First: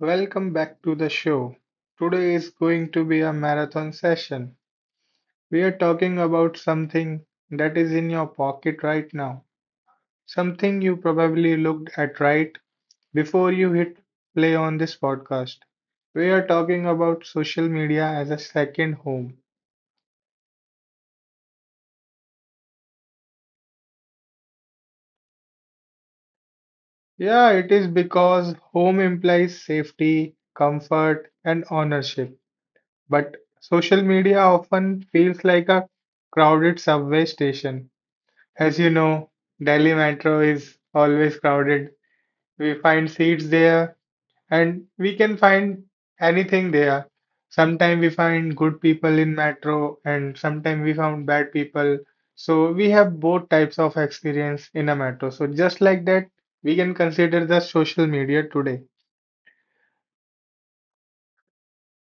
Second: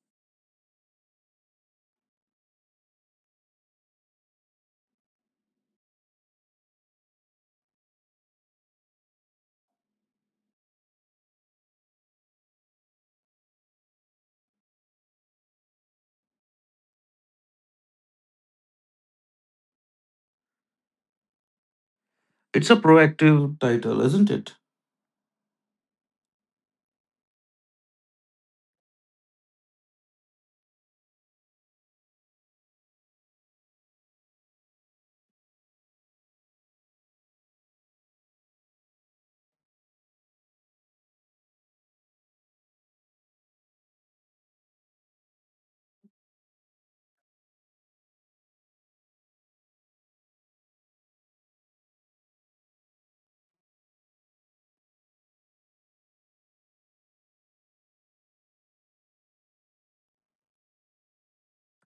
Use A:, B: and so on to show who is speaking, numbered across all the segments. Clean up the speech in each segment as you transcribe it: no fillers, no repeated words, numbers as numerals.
A: Welcome back to the show. Today is going to be a marathon session. We are talking about something that is in your pocket right now, something you probably looked at right before you hit play on this podcast. We are talking about social media as a second home.
B: It's a proactive title, isn't it?
A: Yeah, it is because home implies safety, comfort, and ownership. But social media often feels like a crowded subway station. As you know, Delhi Metro is always crowded. We find seats there and we can find anything there. Sometimes we find good people in metro and sometimes we found bad people. So we have both types of experience in a metro. So just like that, we can consider the social media today.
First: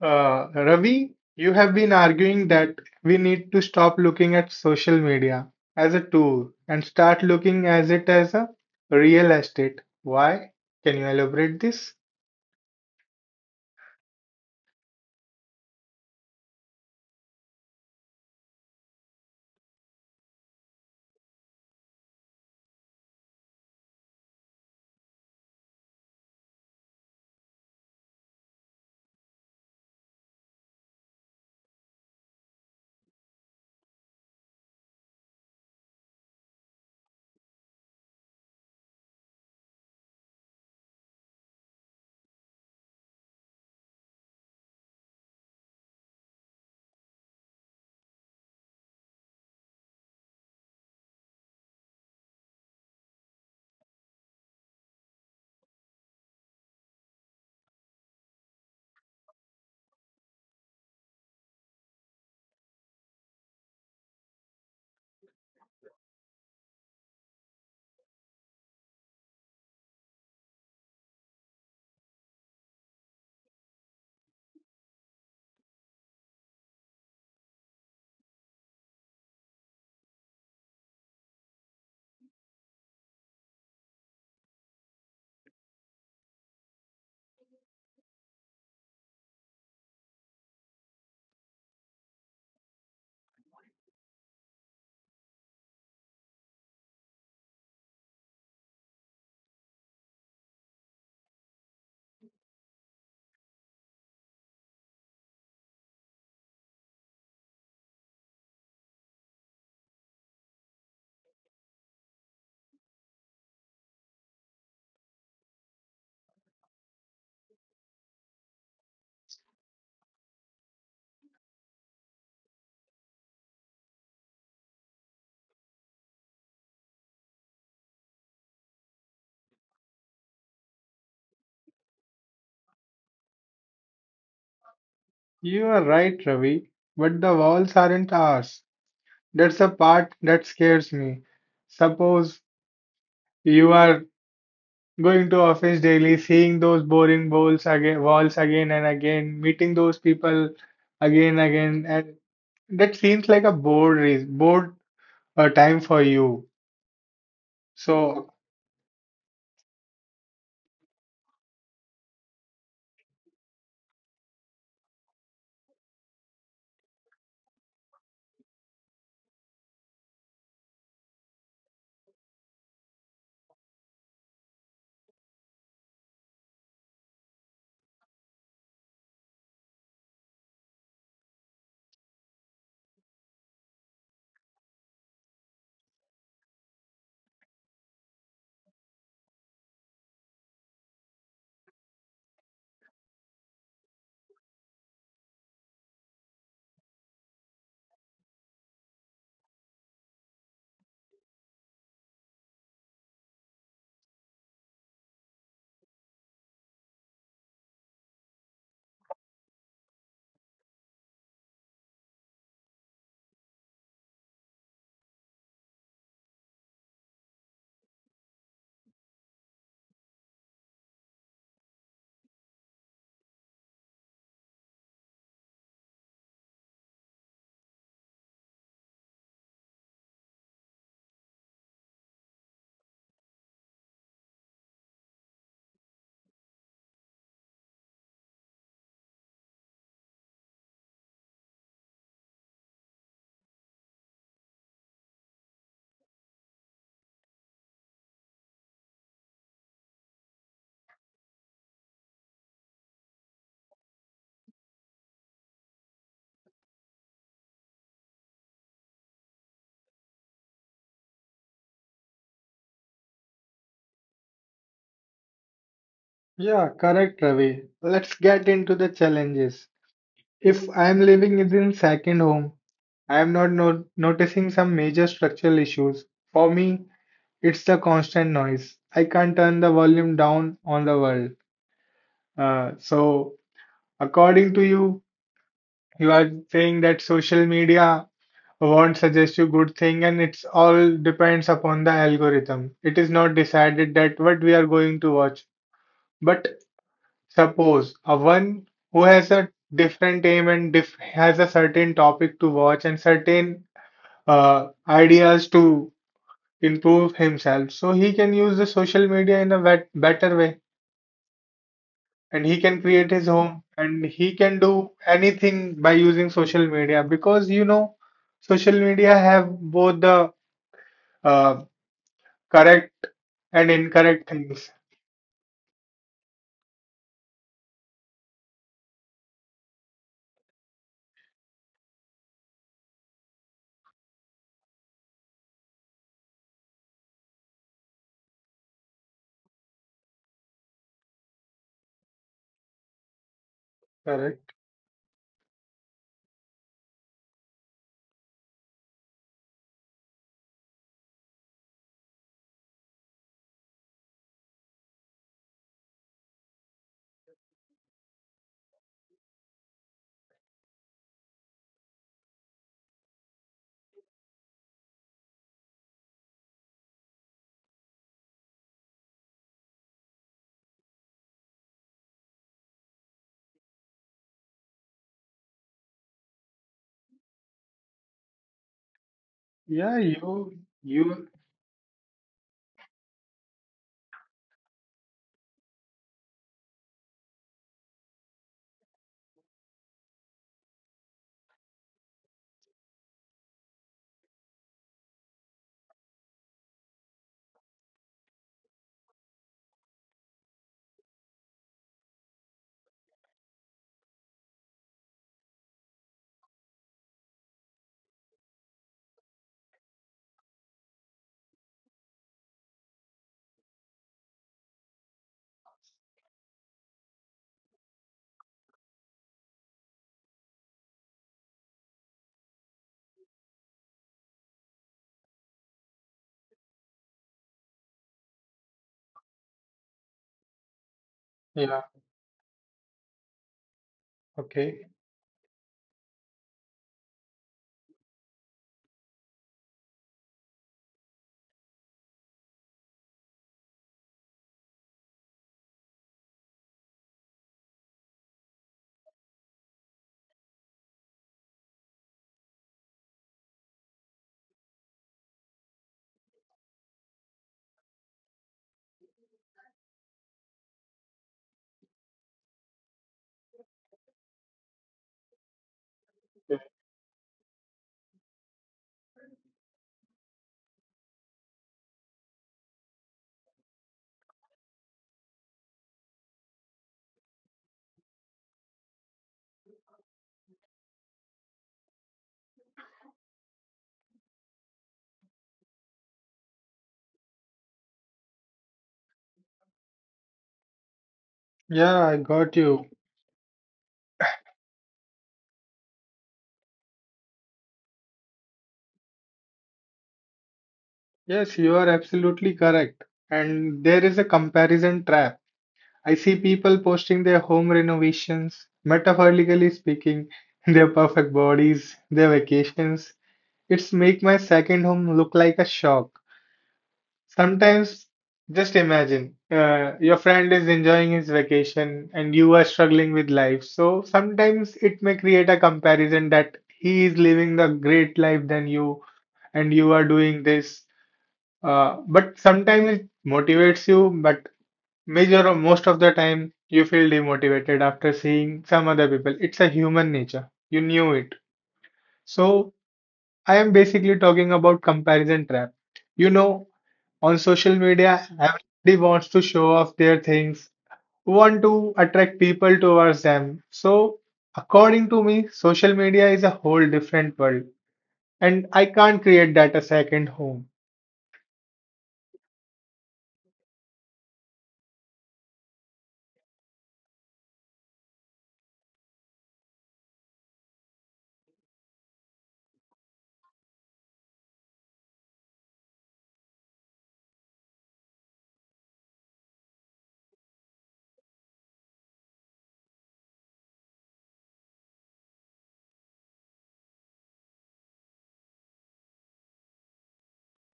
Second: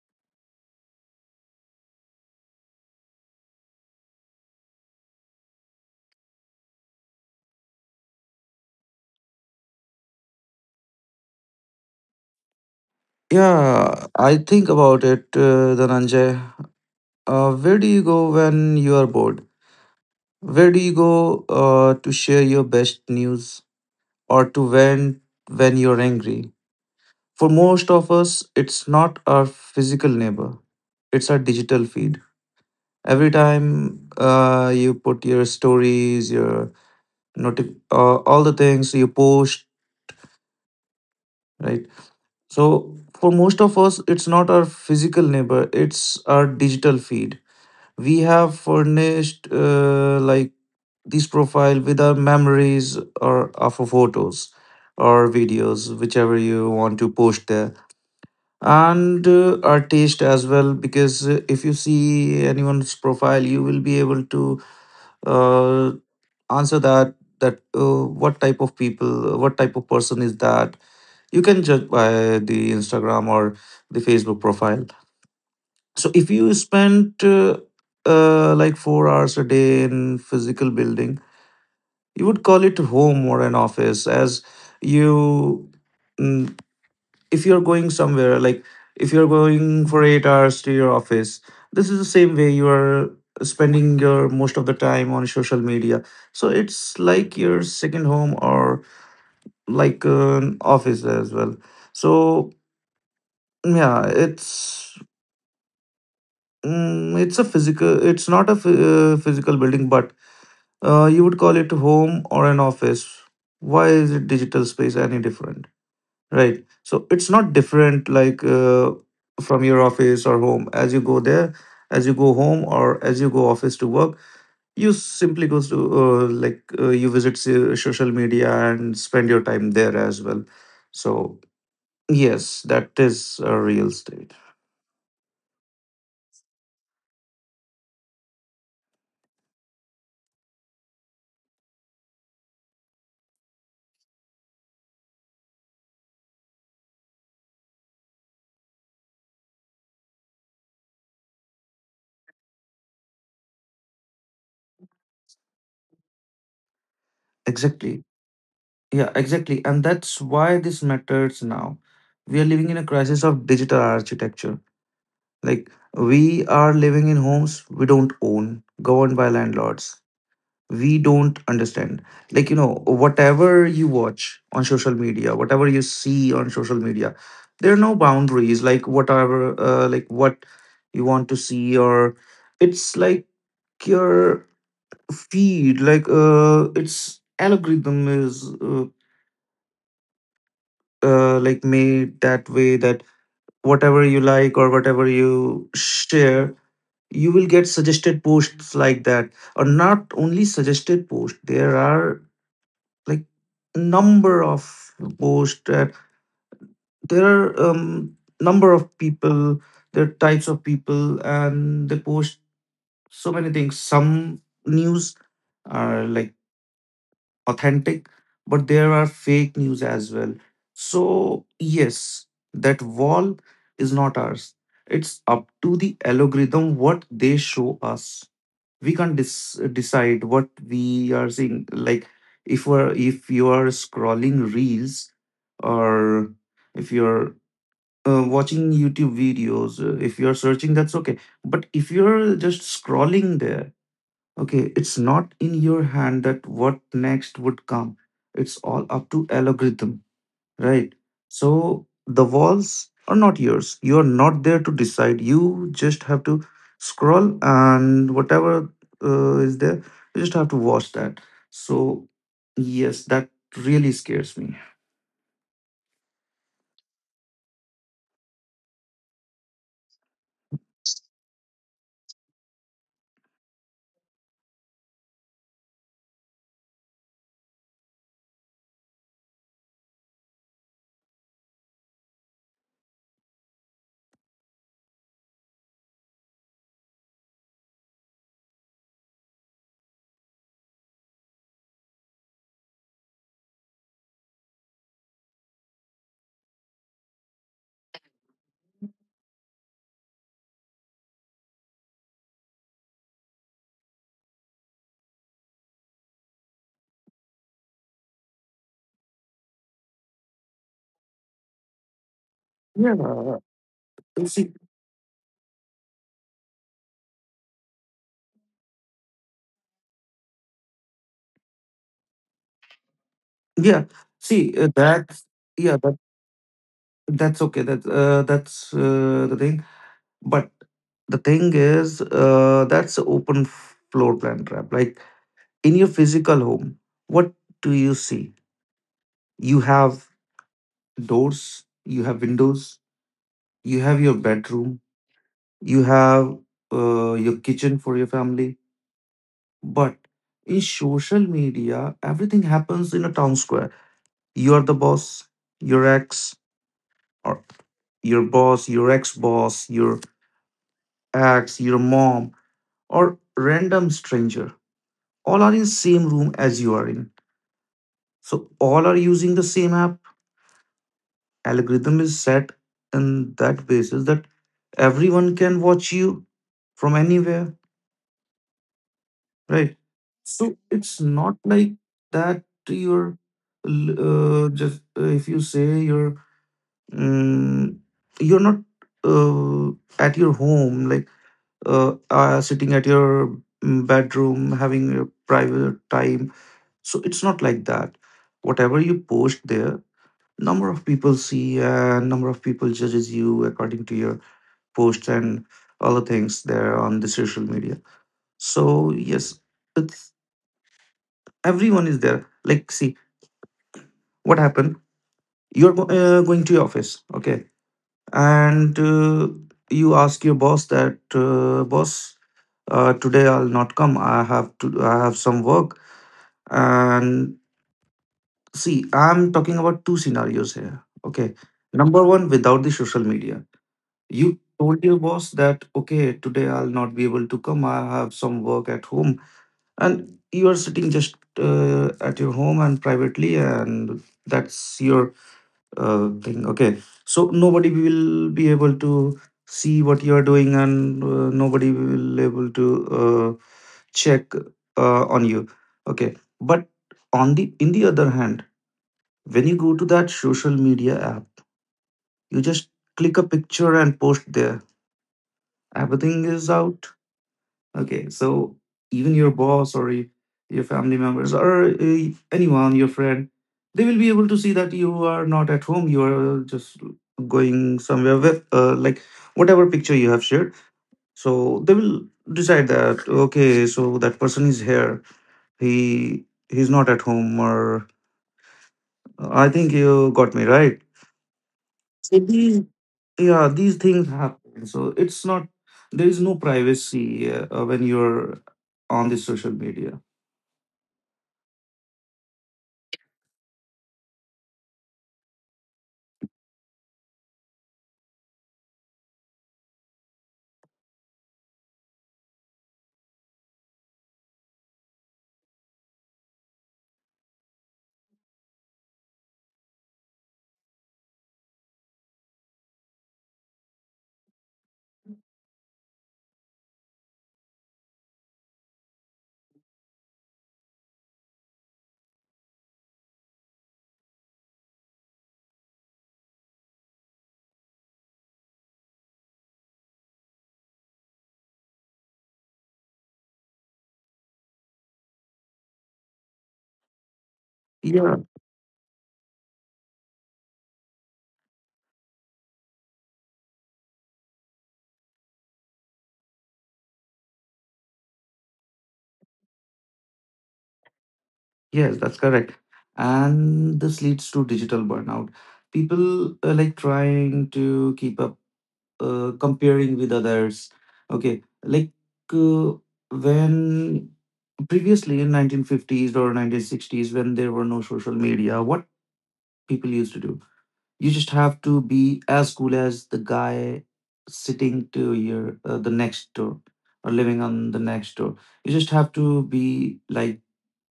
A: Ravi, you have been arguing that we need to stop looking at social media as a tool and start looking as it as a real estate. Why? Can you elaborate this?
B: Yeah, I think about it, Dhananjay. Where do you go when you are bored? Where do you go to share your best news or to vent when you're angry? For most of us, it's not our physical neighbor, it's our digital feed. Every time you put your stories, your all the things you post, right? So, for most of us, it's not our physical neighbor, it's our digital feed. We have furnished like this profile with our memories or our photos or videos, whichever you want to post there, and our taste as well. Because if you see anyone's profile, you will be able to uh, answer that that what type of people, what type of person is that you can judge by the Instagram or the Facebook profile. So if you spent like 4 hours a day in physical building, you would call it home or an office. As you, mm, if you're going somewhere, like if you're going for 8 hours to your office, this is the same way you are spending your most of the time on social media. So it's like your second home or like an office as well. So yeah, it's a physical. It's not a physical building, but you would call it home or an office. Why is it digital space any different, right? So it's not different like from your office or home. As you go there, as you go home, or as you go office to work, you simply goes to like you visit social media and spend your time there as well. So yes, that is a real state.
A: You are right, Ravi, but the walls aren't ours. That's the part that scares me. Suppose you are going to office daily, seeing those boring walls again and again, meeting those people again again, and that seems like a bored a time for you.
B: Exactly.
A: So,
B: Yeah, exactly. And that's why this matters now. We are living in a crisis of digital architecture. Like, we are living in homes we don't own, governed by landlords. We don't understand. Like, you know, whatever you watch on social media, whatever you see on social media, there are no boundaries. Like, whatever, like what you want to see, or it's like your feed, its algorithm is. Like made that way that whatever you like or whatever you share you will get suggested posts like that, or not only suggested posts, there are like number of posts that, there are number of people, there are types of people and they post so many things. Some news are like authentic, but there are fake news as well. So, yes, that wall is not ours. It's up to the algorithm what they show us. We can't decide what we are seeing. Like if we're if you are scrolling reels, or if you're watching YouTube videos, if you're searching, that's okay. But if you're just scrolling there, okay, it's not in your hand that what next would come. It's all up to algorithm, right? So the walls are not yours. You are not there to decide. You just have to scroll and whatever is there, you just have to watch that. So yes, that really scares me.
A: yeah, correct, Ravi. Let's get into the challenges. If I am living in second home, I am not no noticing some major structural issues. For me, it's the constant noise. I can't turn the volume down on the world. Uh, so, According to you, you are saying that social media won't suggest you good thing, and it's all depends upon the algorithm. It is not decided that what we are going to watch. But suppose a one who has a different aim and diff has a certain topic to watch and certain ideas to improve himself. So he can use the social media in a better way and he can create his
B: Yeah,
A: home and he
B: you
A: can
B: see,
A: do anything by using social media because you know social media have both the uh, correct and
B: yeah,
A: incorrect
B: see
A: things.
B: that. Yeah, that's okay. That's the thing. But the thing is, that's a open floor plan trap. Like in your physical home, what do you see? You have doors, you have windows, you have your
A: Correct.
B: bedroom, you have your kitchen for your family. But in social media, everything happens in a town square. You are the boss, your ex, or your boss, your ex, your mom, or random stranger, all are in same room as you are in. So all are using the same app, algorithm is set in that basis that everyone can watch you from anywhere, right?
A: Yeah, you
B: So it's
A: you
B: not like that you're just if you say you're mm you're not uh, at your home, like sitting at your bedroom having your private time. So it's not like that. Whatever you post there, number of people see, number of people judges you according to your post and all the things there on the social media. So yes, it's, everyone is there. Like, see what happened, you're going to your office, okay, and you ask your boss that boss, today I'll not come, I have to, I have some work. And see, I'm talking about two scenarios here, okay?
A: Yeah,
B: Number one, without the social media, you
A: okay.
B: told your boss that, okay, today I'll not be able to come, I have some work at home. And you are sitting just at your home and privately, and that's your thing. Okay. So nobody will be able to see what you are doing, and nobody will able to uh, check on you. Okay. But on the in the other hand, when you go to that social media app, you just click a picture and post there, everything is out. Okay, so even your boss or your family members or anyone, your friend, they will be able to see that you are not at home. You are just going somewhere with like whatever picture you have shared. So they will decide that, okay, so that person is here. He's not at home, or I think you got me right.
A: Yeah, I
B: So
A: got
B: these,
A: you.
B: yeah, these things happen. So it's not, there is no privacy when you're on the social media.
A: Yes, you are absolutely correct. And there is a comparison trap. I see people posting their home renovations, metaphorically speaking, their perfect bodies, their vacations. It's make my second home look like a shock. Sometimes, just imagine, your friend is enjoying his vacation and you are struggling with life. So sometimes it may create a comparison that he is living the great life than you and you are doing this, but sometimes it motivates you, but major most of the time you feel demotivated after seeing some other people. It's a human nature. You knew it. So I am basically talking about comparison trap. You know, on
B: Yeah,
A: social media, everybody wants to show off their things, want to attract people towards them. So according to me, social media is a whole different world, and I can't create that a second home.
B: yes, that's correct. And this leads to digital burnout. People like trying to keep up, comparing with others. Okay, like uh, when previously in 1950s or 1960s, when there were no social media, what people used to do? You just have to be as cool as the guy sitting to your the next door or living on the next door. You just have to be like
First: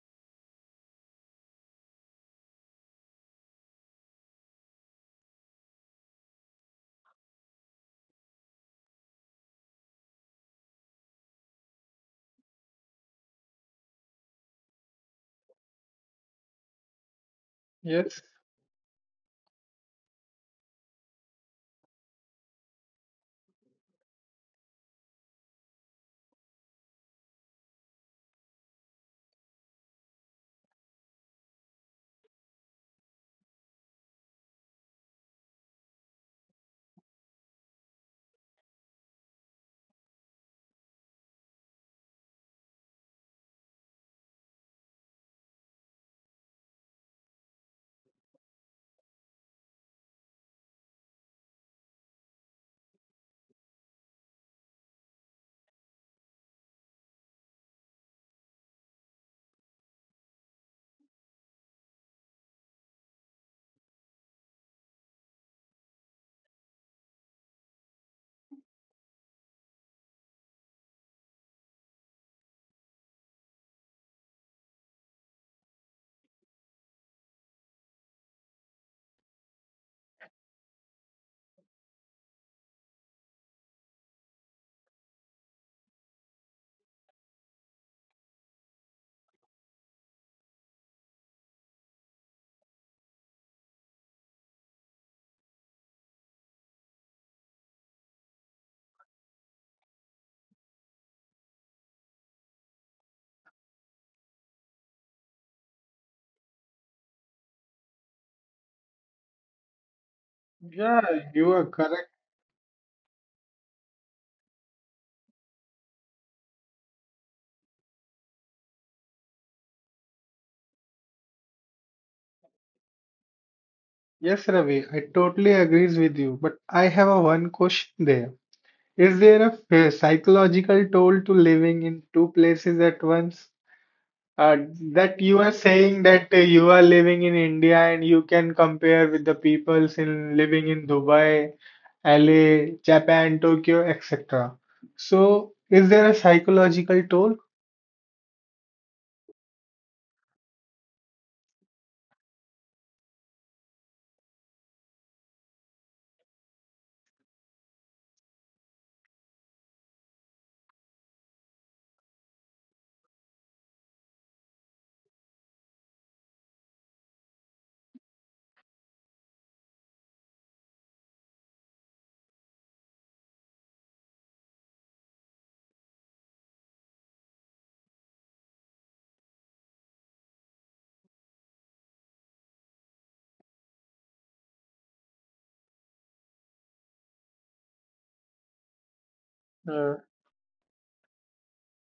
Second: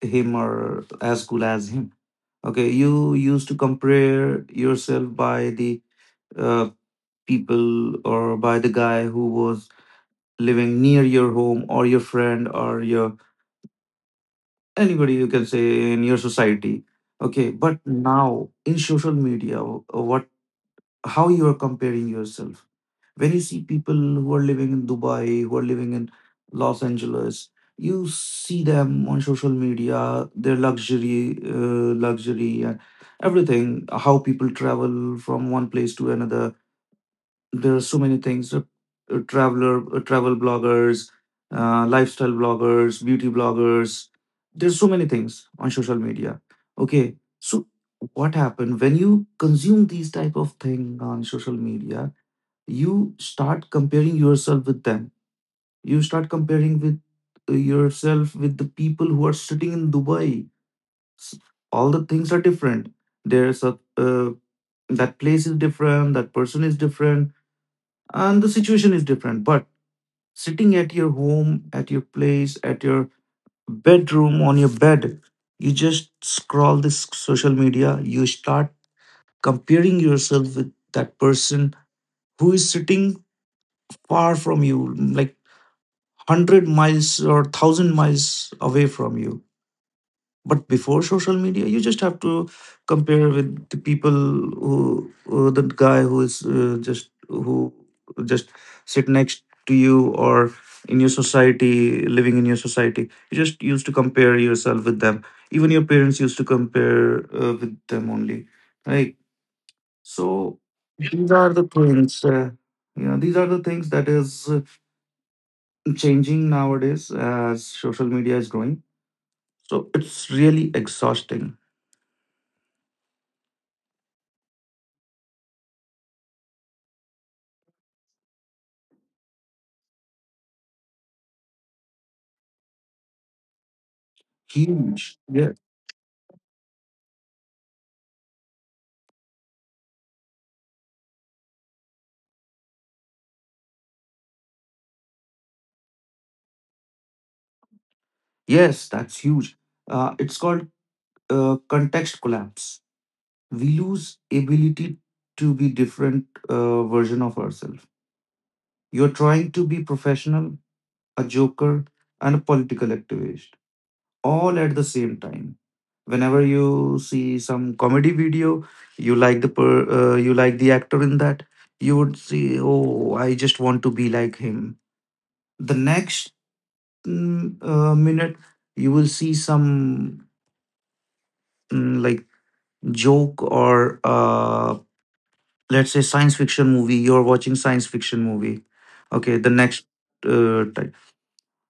B: him or as cool as him. Okay, you used to compare yourself by the uh, people or by the guy who was living near your home or your friend or your anybody you can say in your society. Okay, but
A: Yes.
B: now in social media, what, how you are comparing yourself? When you see people who are living in Dubai, who are living in Los Angeles, you see them on social media, their luxury, and everything, how people travel from one place to another. There are so many things. Traveler, travel bloggers, lifestyle bloggers, beauty bloggers. There's so many things on social media. Okay, so what happened when you consume these type of thing on social media? You start comparing yourself with them. You start comparing with yourself with the people who are sitting in Dubai. S- All the things are different. There's a that place is different, that person is different, and the situation is different. But sitting at your home, at your place, at your bedroom, on your bed, you just scroll this social media. You start comparing yourself with that person who is sitting far from you, like 100 miles or 1000 miles away from you. But before social media, you just have to compare with the people who, the guy who is just who just sit next to you or in your society, living in your society, you just used to compare yourself with them. Even your parents used to compare with them only, right? So
A: Yeah,
B: these
A: you
B: are
A: are
B: the
A: correct.
B: things, you know, these are the things that is changing nowadays as social media is growing. So it's really exhausting.
A: Yes, Ravi, I totally agrees with you, but I have a one question there. Is there a psychological toll to living in two places at once? Uh, that
B: Huge.
A: you are
B: Yeah.
A: saying that you are living in India and you can compare with the peoples in living in Dubai, LA, Japan, Tokyo, etc. So, is there a psychological toll?
B: Yes, that's huge. It's called context collapse. We lose ability to be different version of ourselves. You're trying to be professional, a joker, and a political activist all at the same time. Whenever you see some comedy video, you like the you like the actor in that. You would see, oh, I just want to be like him. The next minute you will see some mm, like joke, or let's say science fiction movie. You're watching science fiction movie. Okay, the
A: Uh,
B: next type.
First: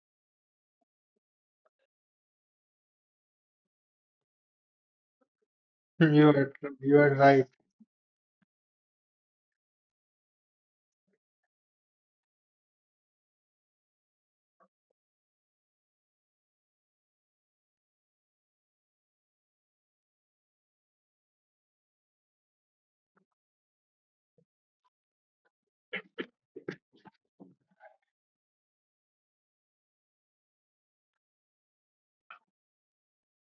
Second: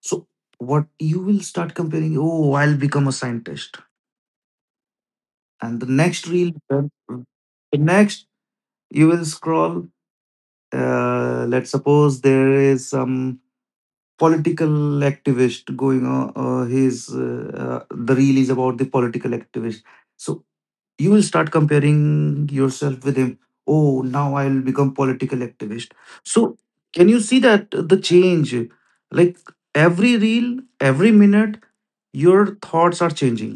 B: So what you will start comparing, oh, I'll become a scientist. And the next
A: you
B: reel
A: are you are right.
B: the next, you will scroll. Let's suppose there is some political activist going on, his the reel is about the political activist. So you will start comparing yourself with him. Oh, now I will become political activist. So, can you see that the change, like, every reel, every minute, your thoughts are changing.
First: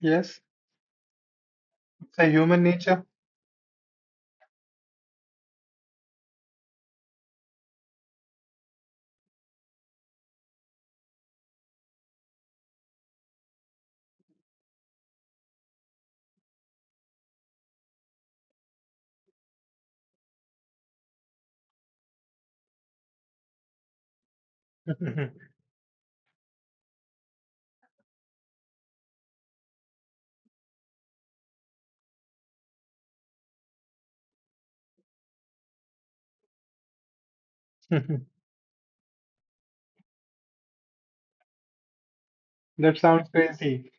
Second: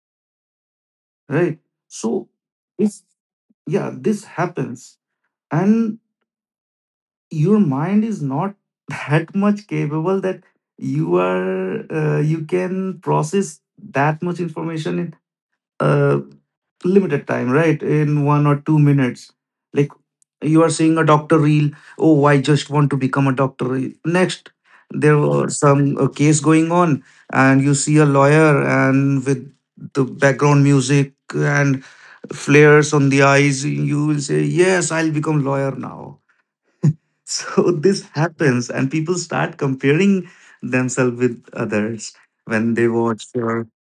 A: Yes,
B: Right.
A: it's a
B: so
A: human
B: it's
A: nature.
B: Yeah, this happens. And your mind is not that much capable that you can process that much information in a limited time, right? In 1 or 2 minutes, like, you are seeing a doctor reel. Oh, I just want to become a doctor. Next, there were some case going on, and you see a lawyer, and with the background music and flares on the eyes, you will say, yes, I'll become lawyer now. So, this happens, and people start comparing themselves with others when they
A: That sounds
B: watch your.
A: crazy.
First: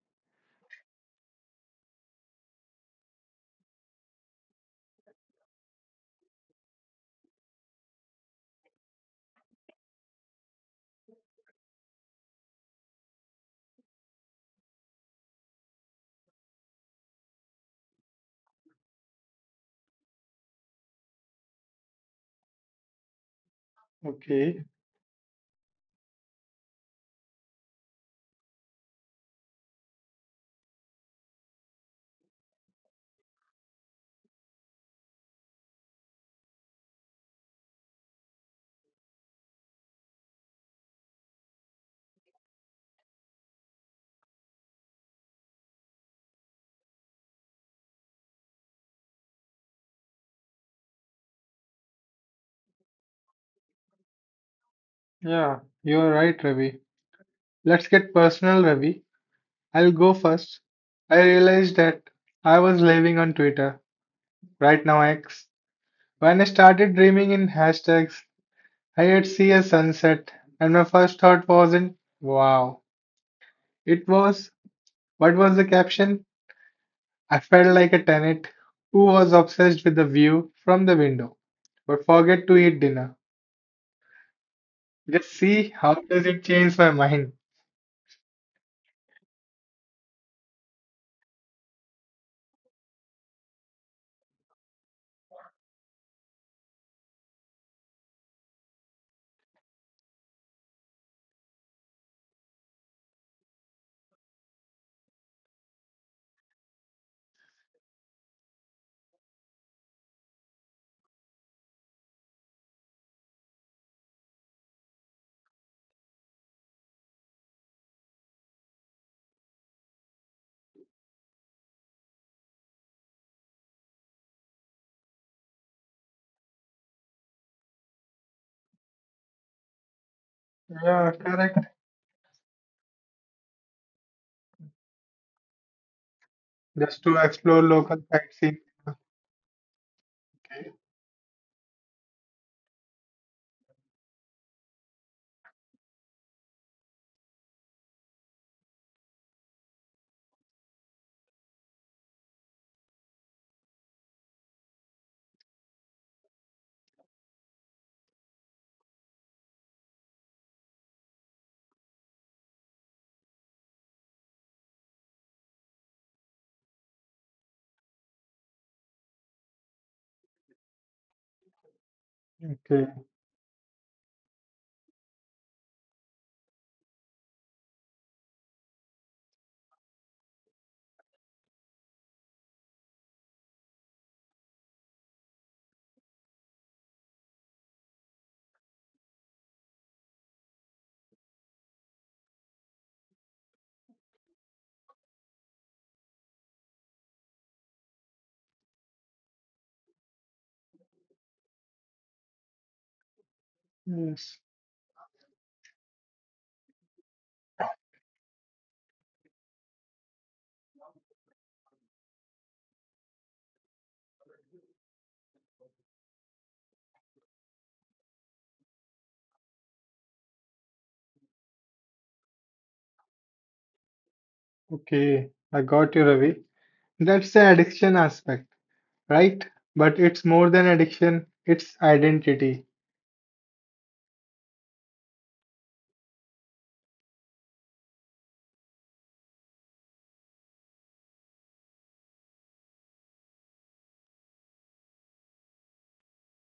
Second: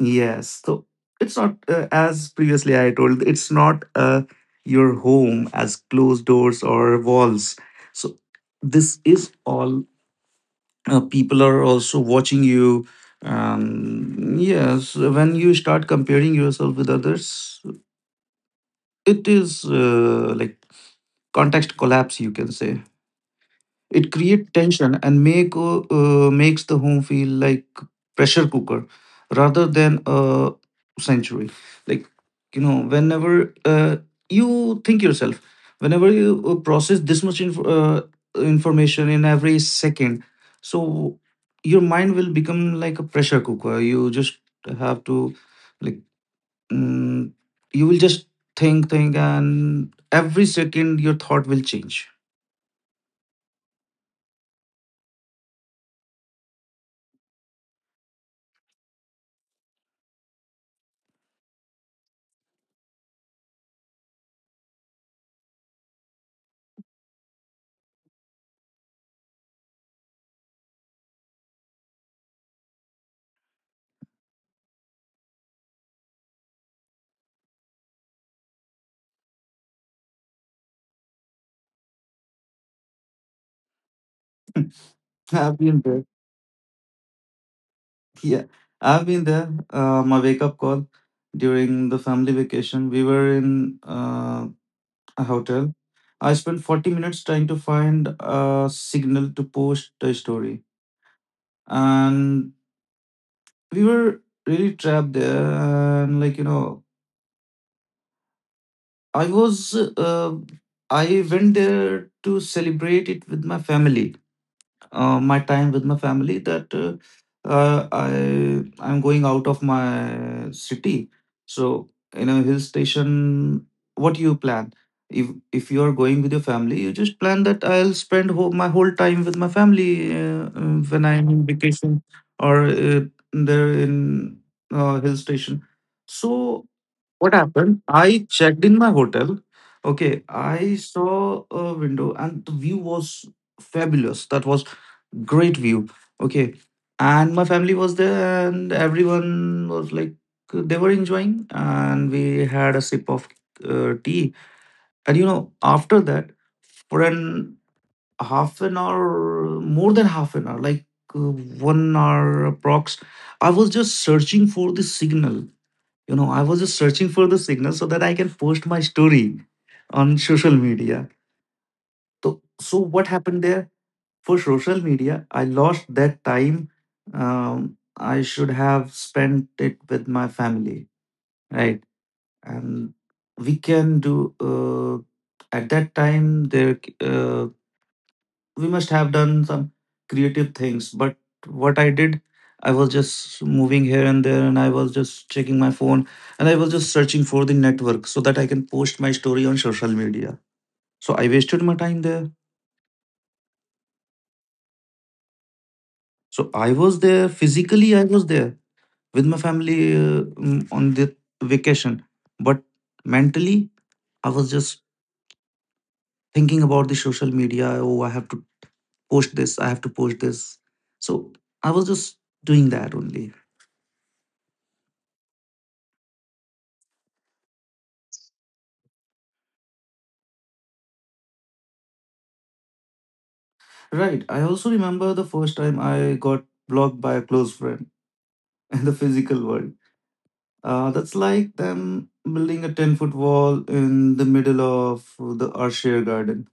B: Yes, so it's not as previously I told, it's not your home as closed doors or walls. So this is all. People are also watching you. um yes, when you start comparing yourself with others, it is like context collapse, you can say. It creates
A: Okay.
B: tension and makes the home feel like pressure cooker rather than a sanctuary. Like, you know, whenever you think yourself, whenever you process this much information in every second, so your mind will become like a pressure cooker. You just have to, like, mm, you will just think, and every second your thought will change.
A: Yeah, you're right, Ravi. Let's get personal, Ravi. I'll go first. I realized that I was living on Twitter, right now X. When I started dreaming in hashtags, I would see a sunset, and my first thought wasn't, wow. It was, what was the caption? I felt like a tenant who was obsessed with the view from the window, but forget to eat dinner. Just
B: Have
A: see
B: you.
A: how does it change my mind.
B: Yeah, I've been there. My wake up call during the family vacation. We were in a hotel. I spent 40 minutes trying to find a signal to post the story. And we were really trapped there. And, like, you know, I was, uh, I went there to celebrate it with my family. My time with my family, that I I'm going out of my city. So, in a hill station, what you plan? If you are going with your family, you just plan that I'll spend whole, my whole time with my family when
A: Yeah,
B: I'm in
A: correct.
B: vacation, or there in hill station. So
A: Just to
B: what
A: explore
B: happened?
A: local
B: I
A: sightseeing.
B: checked in my hotel. Okay, I saw a window and the view was fabulous. That was. Great view. Okay. And my family was there, and everyone was like, they were enjoying. And we had a sip of tea. And you know, after that, for an half an hour, more than half an hour, like, uh, 1 hour approx, I was just searching for the signal. You know, I was just searching for the signal so that I can post my story on social media. So, so
A: Okay.
B: what happened there? For social media, I lost that time. um, I should have spent it with my family, right? And we can do, uh, at that time there, uh, we must have done some creative things, but what I did, I was just moving here and there, and I was just checking my phone, and I was just searching for the network so that I can post my story on social media. So I wasted my time there.
A: Yes.
B: So I was there physically, I was there with my family on the vacation. But mentally, I was just thinking about the social media. Oh, I have to post this. I have to post this. So I was just doing that only.
A: Okay. I got you, Ravi. That's the addiction aspect, right? But it's more than addiction, it's identity.
B: Right. I also remember the first time I got blocked by a close friend in the physical world. That's like them building a 10-foot wall in the middle of the our shared garden.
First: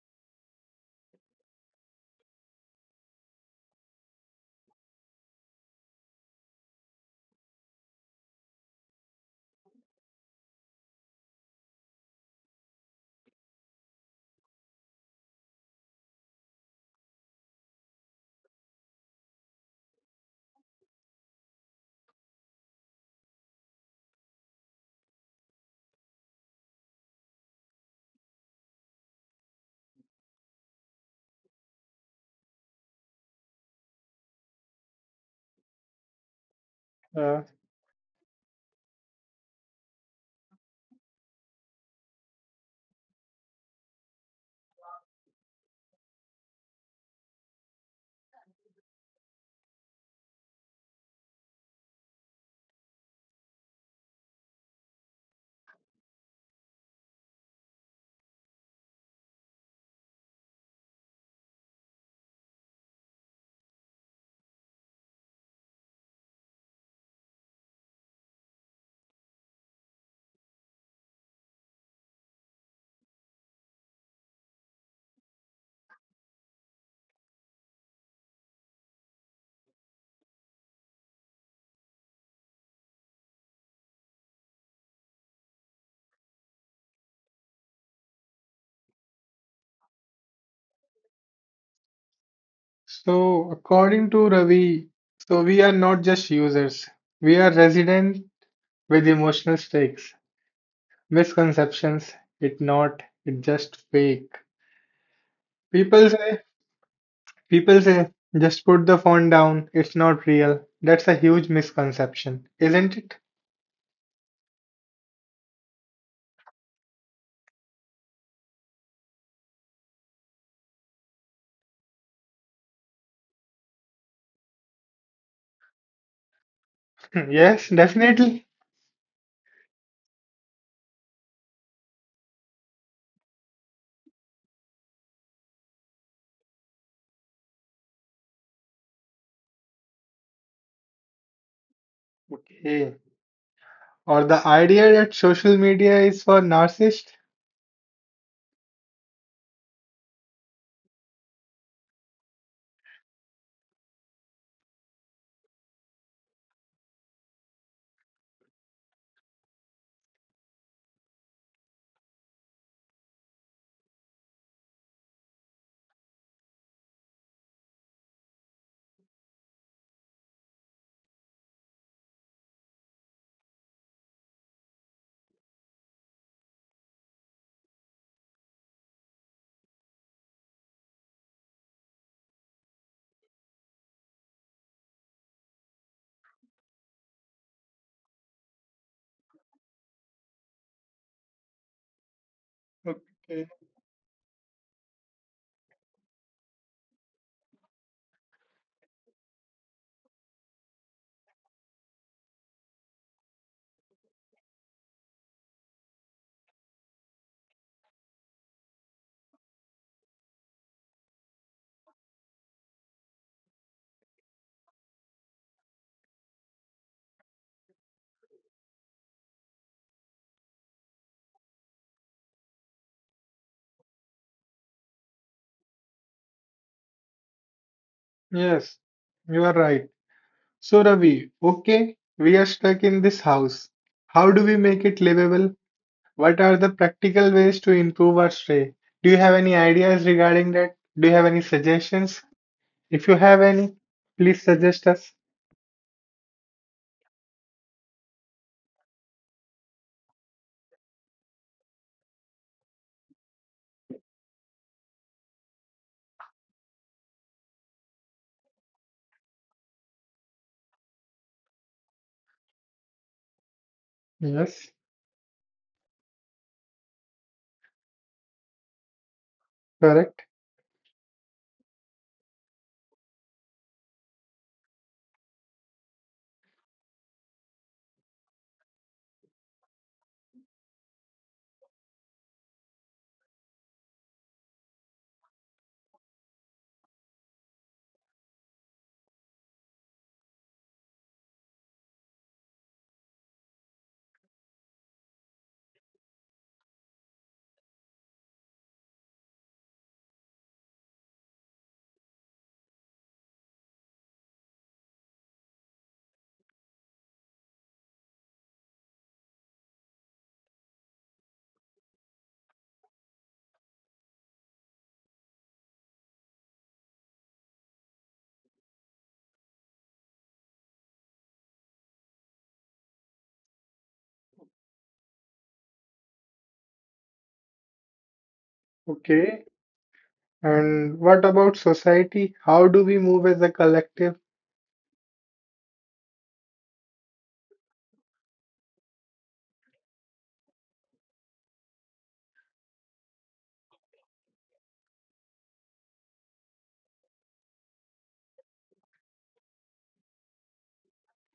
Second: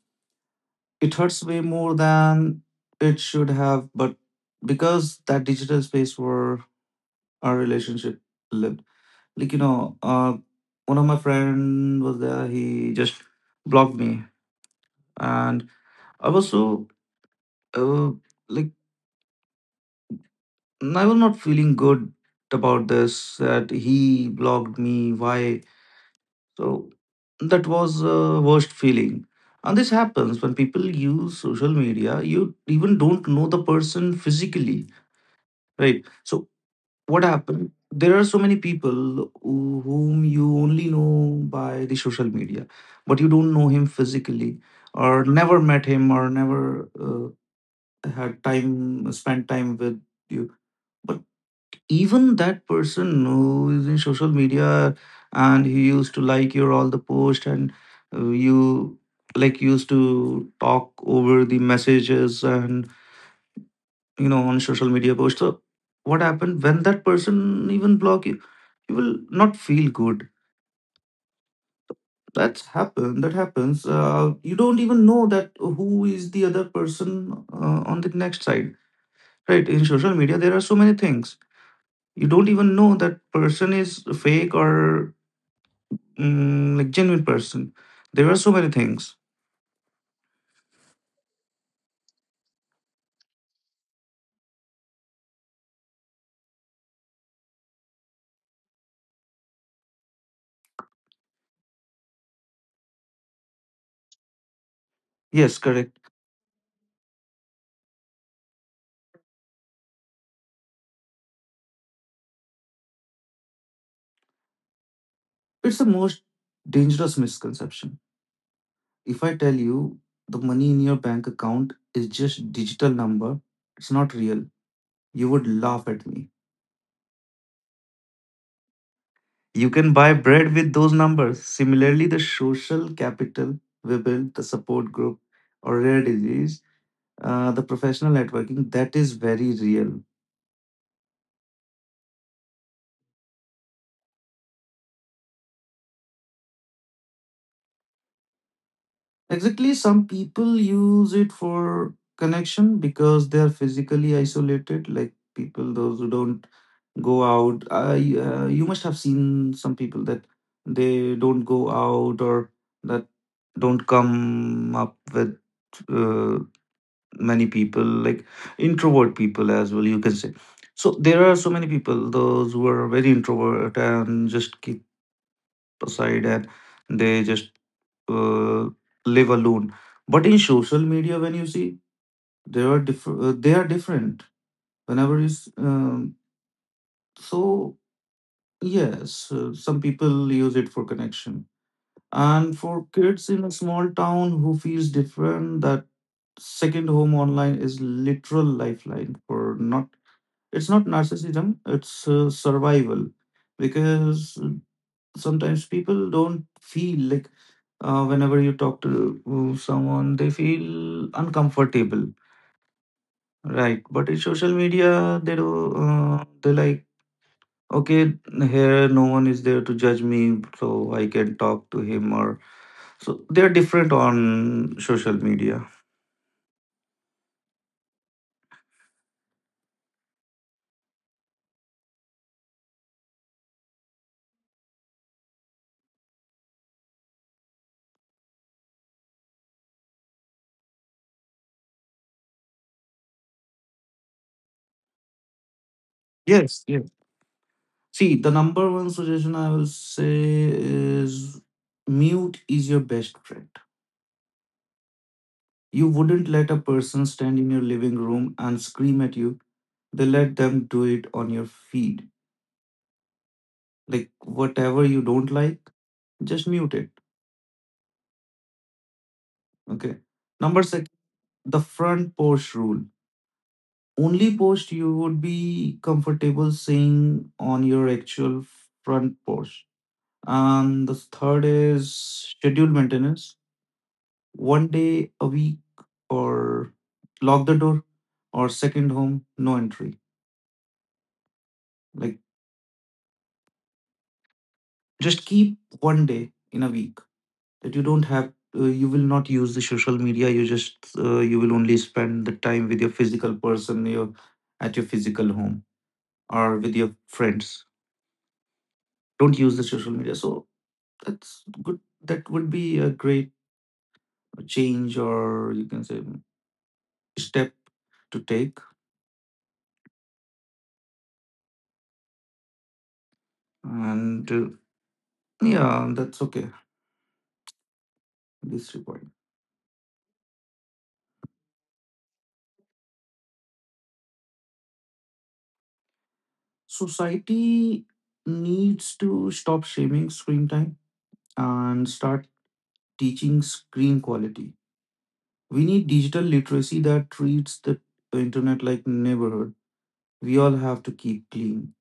B: It hurts way more than it should have, but because that digital space were our relationship lived. Like, you know, one of my friend was there. He just blocked me, and I was so uh, like, I was not feeling good about this that he blocked me. Why? So that was a worst feeling. And this happens when people use social media. You even don't know the person physically, right? So what
A: Uh,
B: happened, there are so many people whom you only know by the social media, but you don't know him physically, or never met him, or never uh, had time spent time with you. But even that person who is in social media, and he used to like your all the post, and you, like, used to talk over the messages, and you know, on social media post. So what happened when that person even block you, you will not feel good. That's happened, that happens. You don't even know that who is the other person on the next side, right? In social media, there are so many things. You don't even know that person is fake or genuine person. There are so many things.
A: According to Ravi, so we are not just users. We are resident with emotional stakes, misconceptions. It not, it just fake.
B: Yes, correct.
A: People say, People say, just put the phone down. It's not real. That's a huge misconception, isn't it?
B: It's the most dangerous misconception. If I tell you the money in your bank account is just digital number, it's not real. You would laugh at me.
A: Yes, definitely.
B: You can buy bread with those numbers. Similarly, the social capital we build, the support group, or rare disease, the professional networking, that is very real.
A: Okay. Or the idea that social media is for narcissists?
B: Exactly, some people use it for connection because they are physically isolated, like people those who don't go out. You must have seen some people that they don't go out, or that don't come up with uh, many people, like introvert people as well, you can say. So there are so many people, those who are very introvert and just keep aside, and they just uh, live alone. But in social media, when you see, there are different. They are different. Whenever you, s- so Yes, some people use it for connection. And for kids in
A: Okay.
B: a small town who feels different, that second home online is literal lifeline. For not It's not narcissism, it's survival. Because sometimes people don't feel like, whenever you talk to someone, they feel uncomfortable, right? But in social media they do, they like, okay, here no one is there to judge me, so I can talk to him. Or so they're different on social media.
A: Yes, you are right. So, Ravi, okay, we are stuck in this house. How do we make it livable? What are the practical ways to improve our stay? Do you have any ideas regarding that? Do you have any suggestions? If you have any, please suggest us.
B: Yes, yeah. See, the number one suggestion I will say is mute is your best friend. You wouldn't let a person stand in your living room and scream at you. They let them do it on your feed. Like, whatever
A: Yes,
B: you don't like, just mute it. Okay.
A: correct.
B: Number six, the front porch rule, only post you would be comfortable seeing on your actual front porch. And the third is schedule maintenance. One day a week, or lock the door, or second home, no entry. Like, just keep one day in a week that you don't have, you will not use the social media. You just, you will only spend the time with your physical person, your, at your physical home, or with your friends. Don't use the social media. So that's good. That would be a great change, or you can say step to take. And yeah, that's okay. This report.
A: Okay. And what about society? How do we move as a collective?
B: Society needs to stop shaming screen time and start teaching screen quality. We need digital literacy that treats the internet like neighborhood. We all have to keep clean.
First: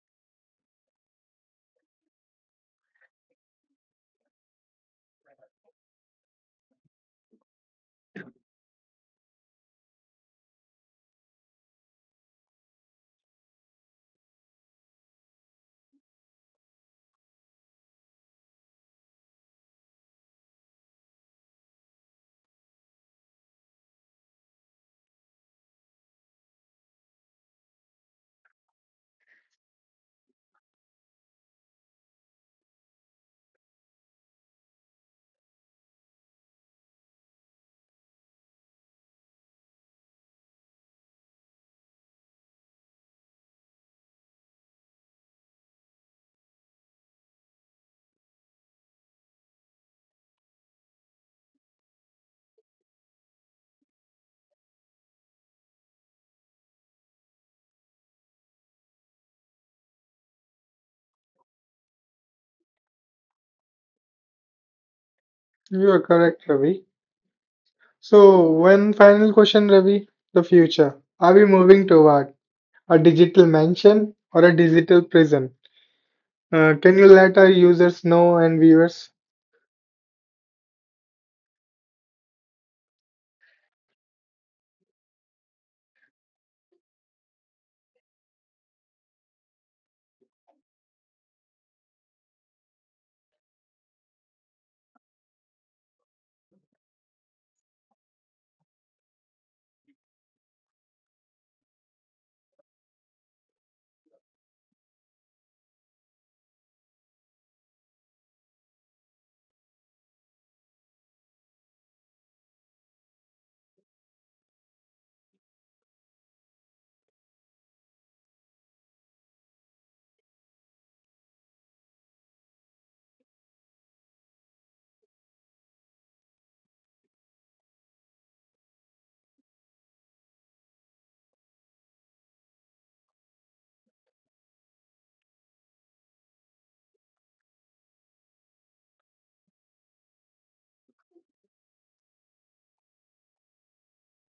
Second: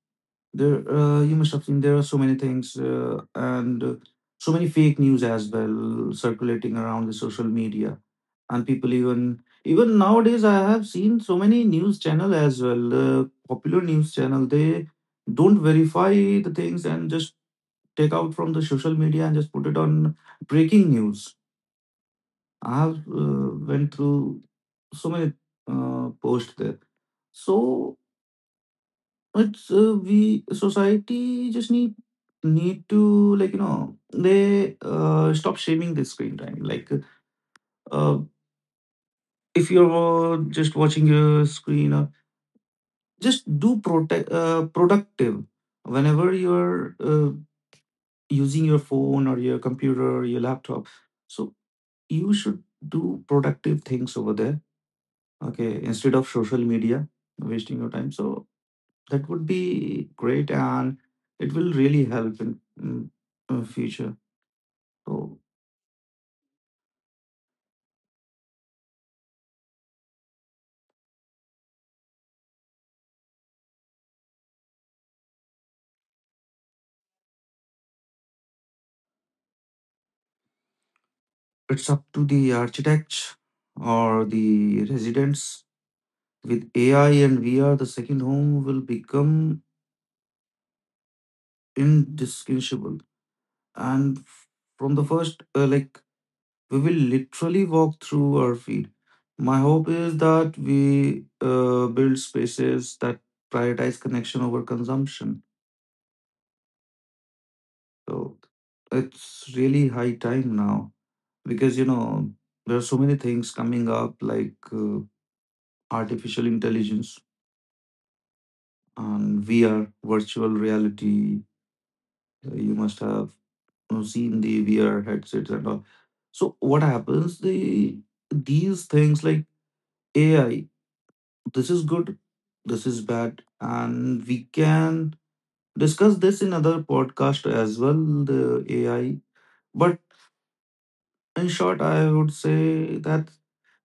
B: There, you must have seen, there are so many things and so many fake news as well circulating around the social media, and people, even nowadays I have seen so many news channel as well, popular news channel. They don't verify the things and just take out from the social media, and just put it on breaking news. I have went through so many posts there. So it's we society just need to, like, you know, they stop shaming the screen time. Like uh, if you're just watching your screen, just do protect productive. Whenever you're using your phone, or your computer, or your laptop, so you should do productive things over there. Okay, instead of social media wasting your time. So that would be great, and it will really help in, in future. So,
A: You are correct, Ravi. So, one final question, Ravi. The future. Are we moving toward a digital mansion or a digital prison? Can you let our users know and viewers?
B: it's up to the architects or the residents. With AI and VR, the second home will become indistinguishable. And f- from the first, like, we will literally walk through our feet. My hope is that we build spaces that prioritize connection over consumption. So it's really high time now, because, you know, there are so many things coming up, like, artificial intelligence and VR, virtual reality. You must have, you know, seen the VR headsets and all. So what happens? The these things like AI. This is good, this is bad, and we can discuss this in other podcast as well. The AI. But in short, I would say that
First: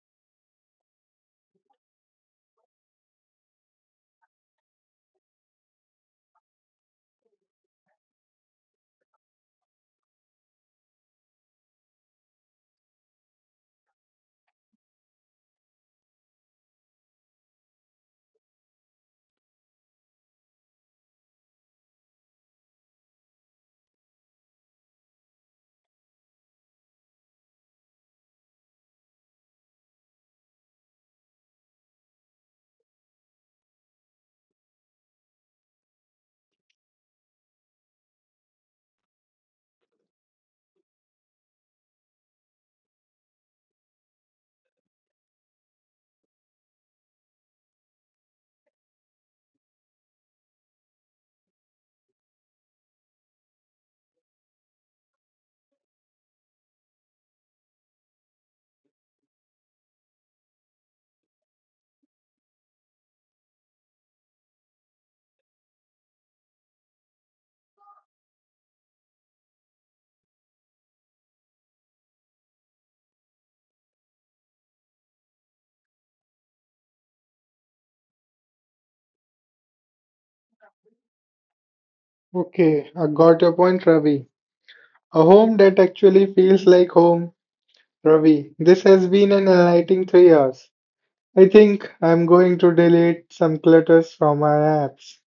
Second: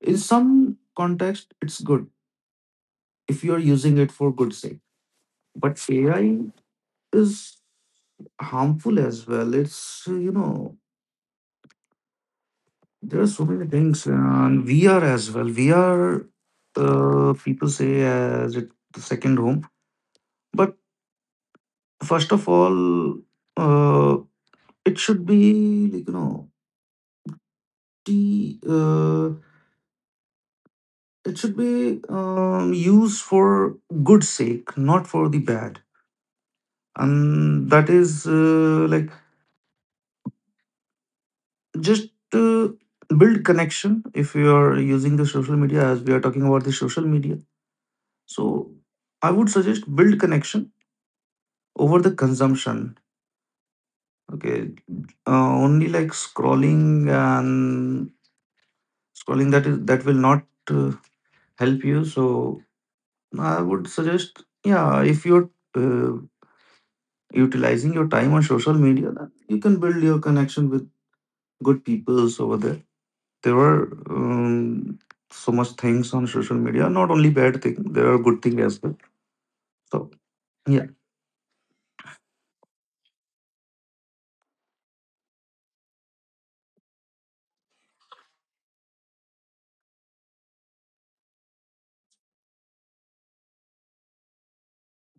B: in some context it's good if you are using it for good sake. But AI is harmful as well. It's, you know, there are so many things, and VR as well. VR, people say as it the second home. But first of all, uh, it should be, like, you know, the it should be used for good sake, not for the bad. And that is like, just to build connection. If you are using the social media, as we are talking about the social media, so I would suggest build connection over the consumption. Okay, only like scrolling and scrolling, that is, that will not uh, help you. So I would suggest, yeah, if you're uh, utilizing your time on social media, then you can build your connection with good peoples over there. There were so much things on social media, not only bad thing, there are good things as well. So, yeah.
A: Okay, I got your point, Ravi. A home that actually feels like home, Ravi. This has been an enlightening 3 hours. I think I'm going to delete some clutters from my apps.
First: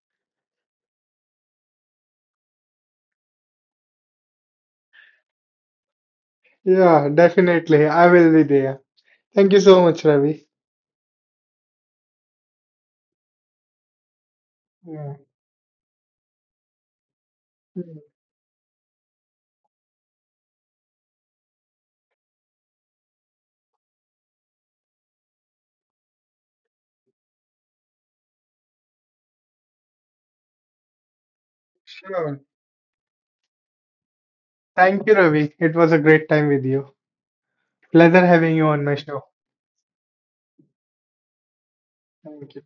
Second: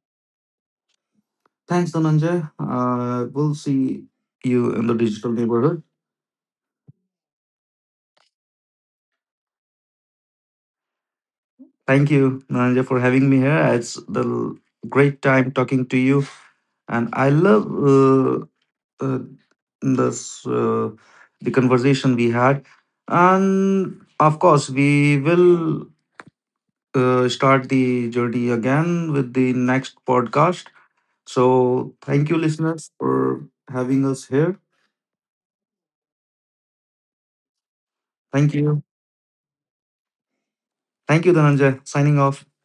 B: Thanks, Dhananjay, we'll see you in the digital neighborhood.
A: Yeah, definitely. I will be there. Thank you so much, Ravi.
B: Thank you, Dhananjay, for having me here.
A: Yeah.
B: Great time talking to you, and I love uh, this, uh, the conversation we had. And of course we will start the journey again with the next podcast. So thank you,
A: Sure.
B: listeners, for having us here.
A: Thank you, Ravi. It was a great time with you. Pleasure having
B: Thank
A: you
B: you.
A: on my show.
B: Thank you, Dhananjay. Signing off.
A: Thank you.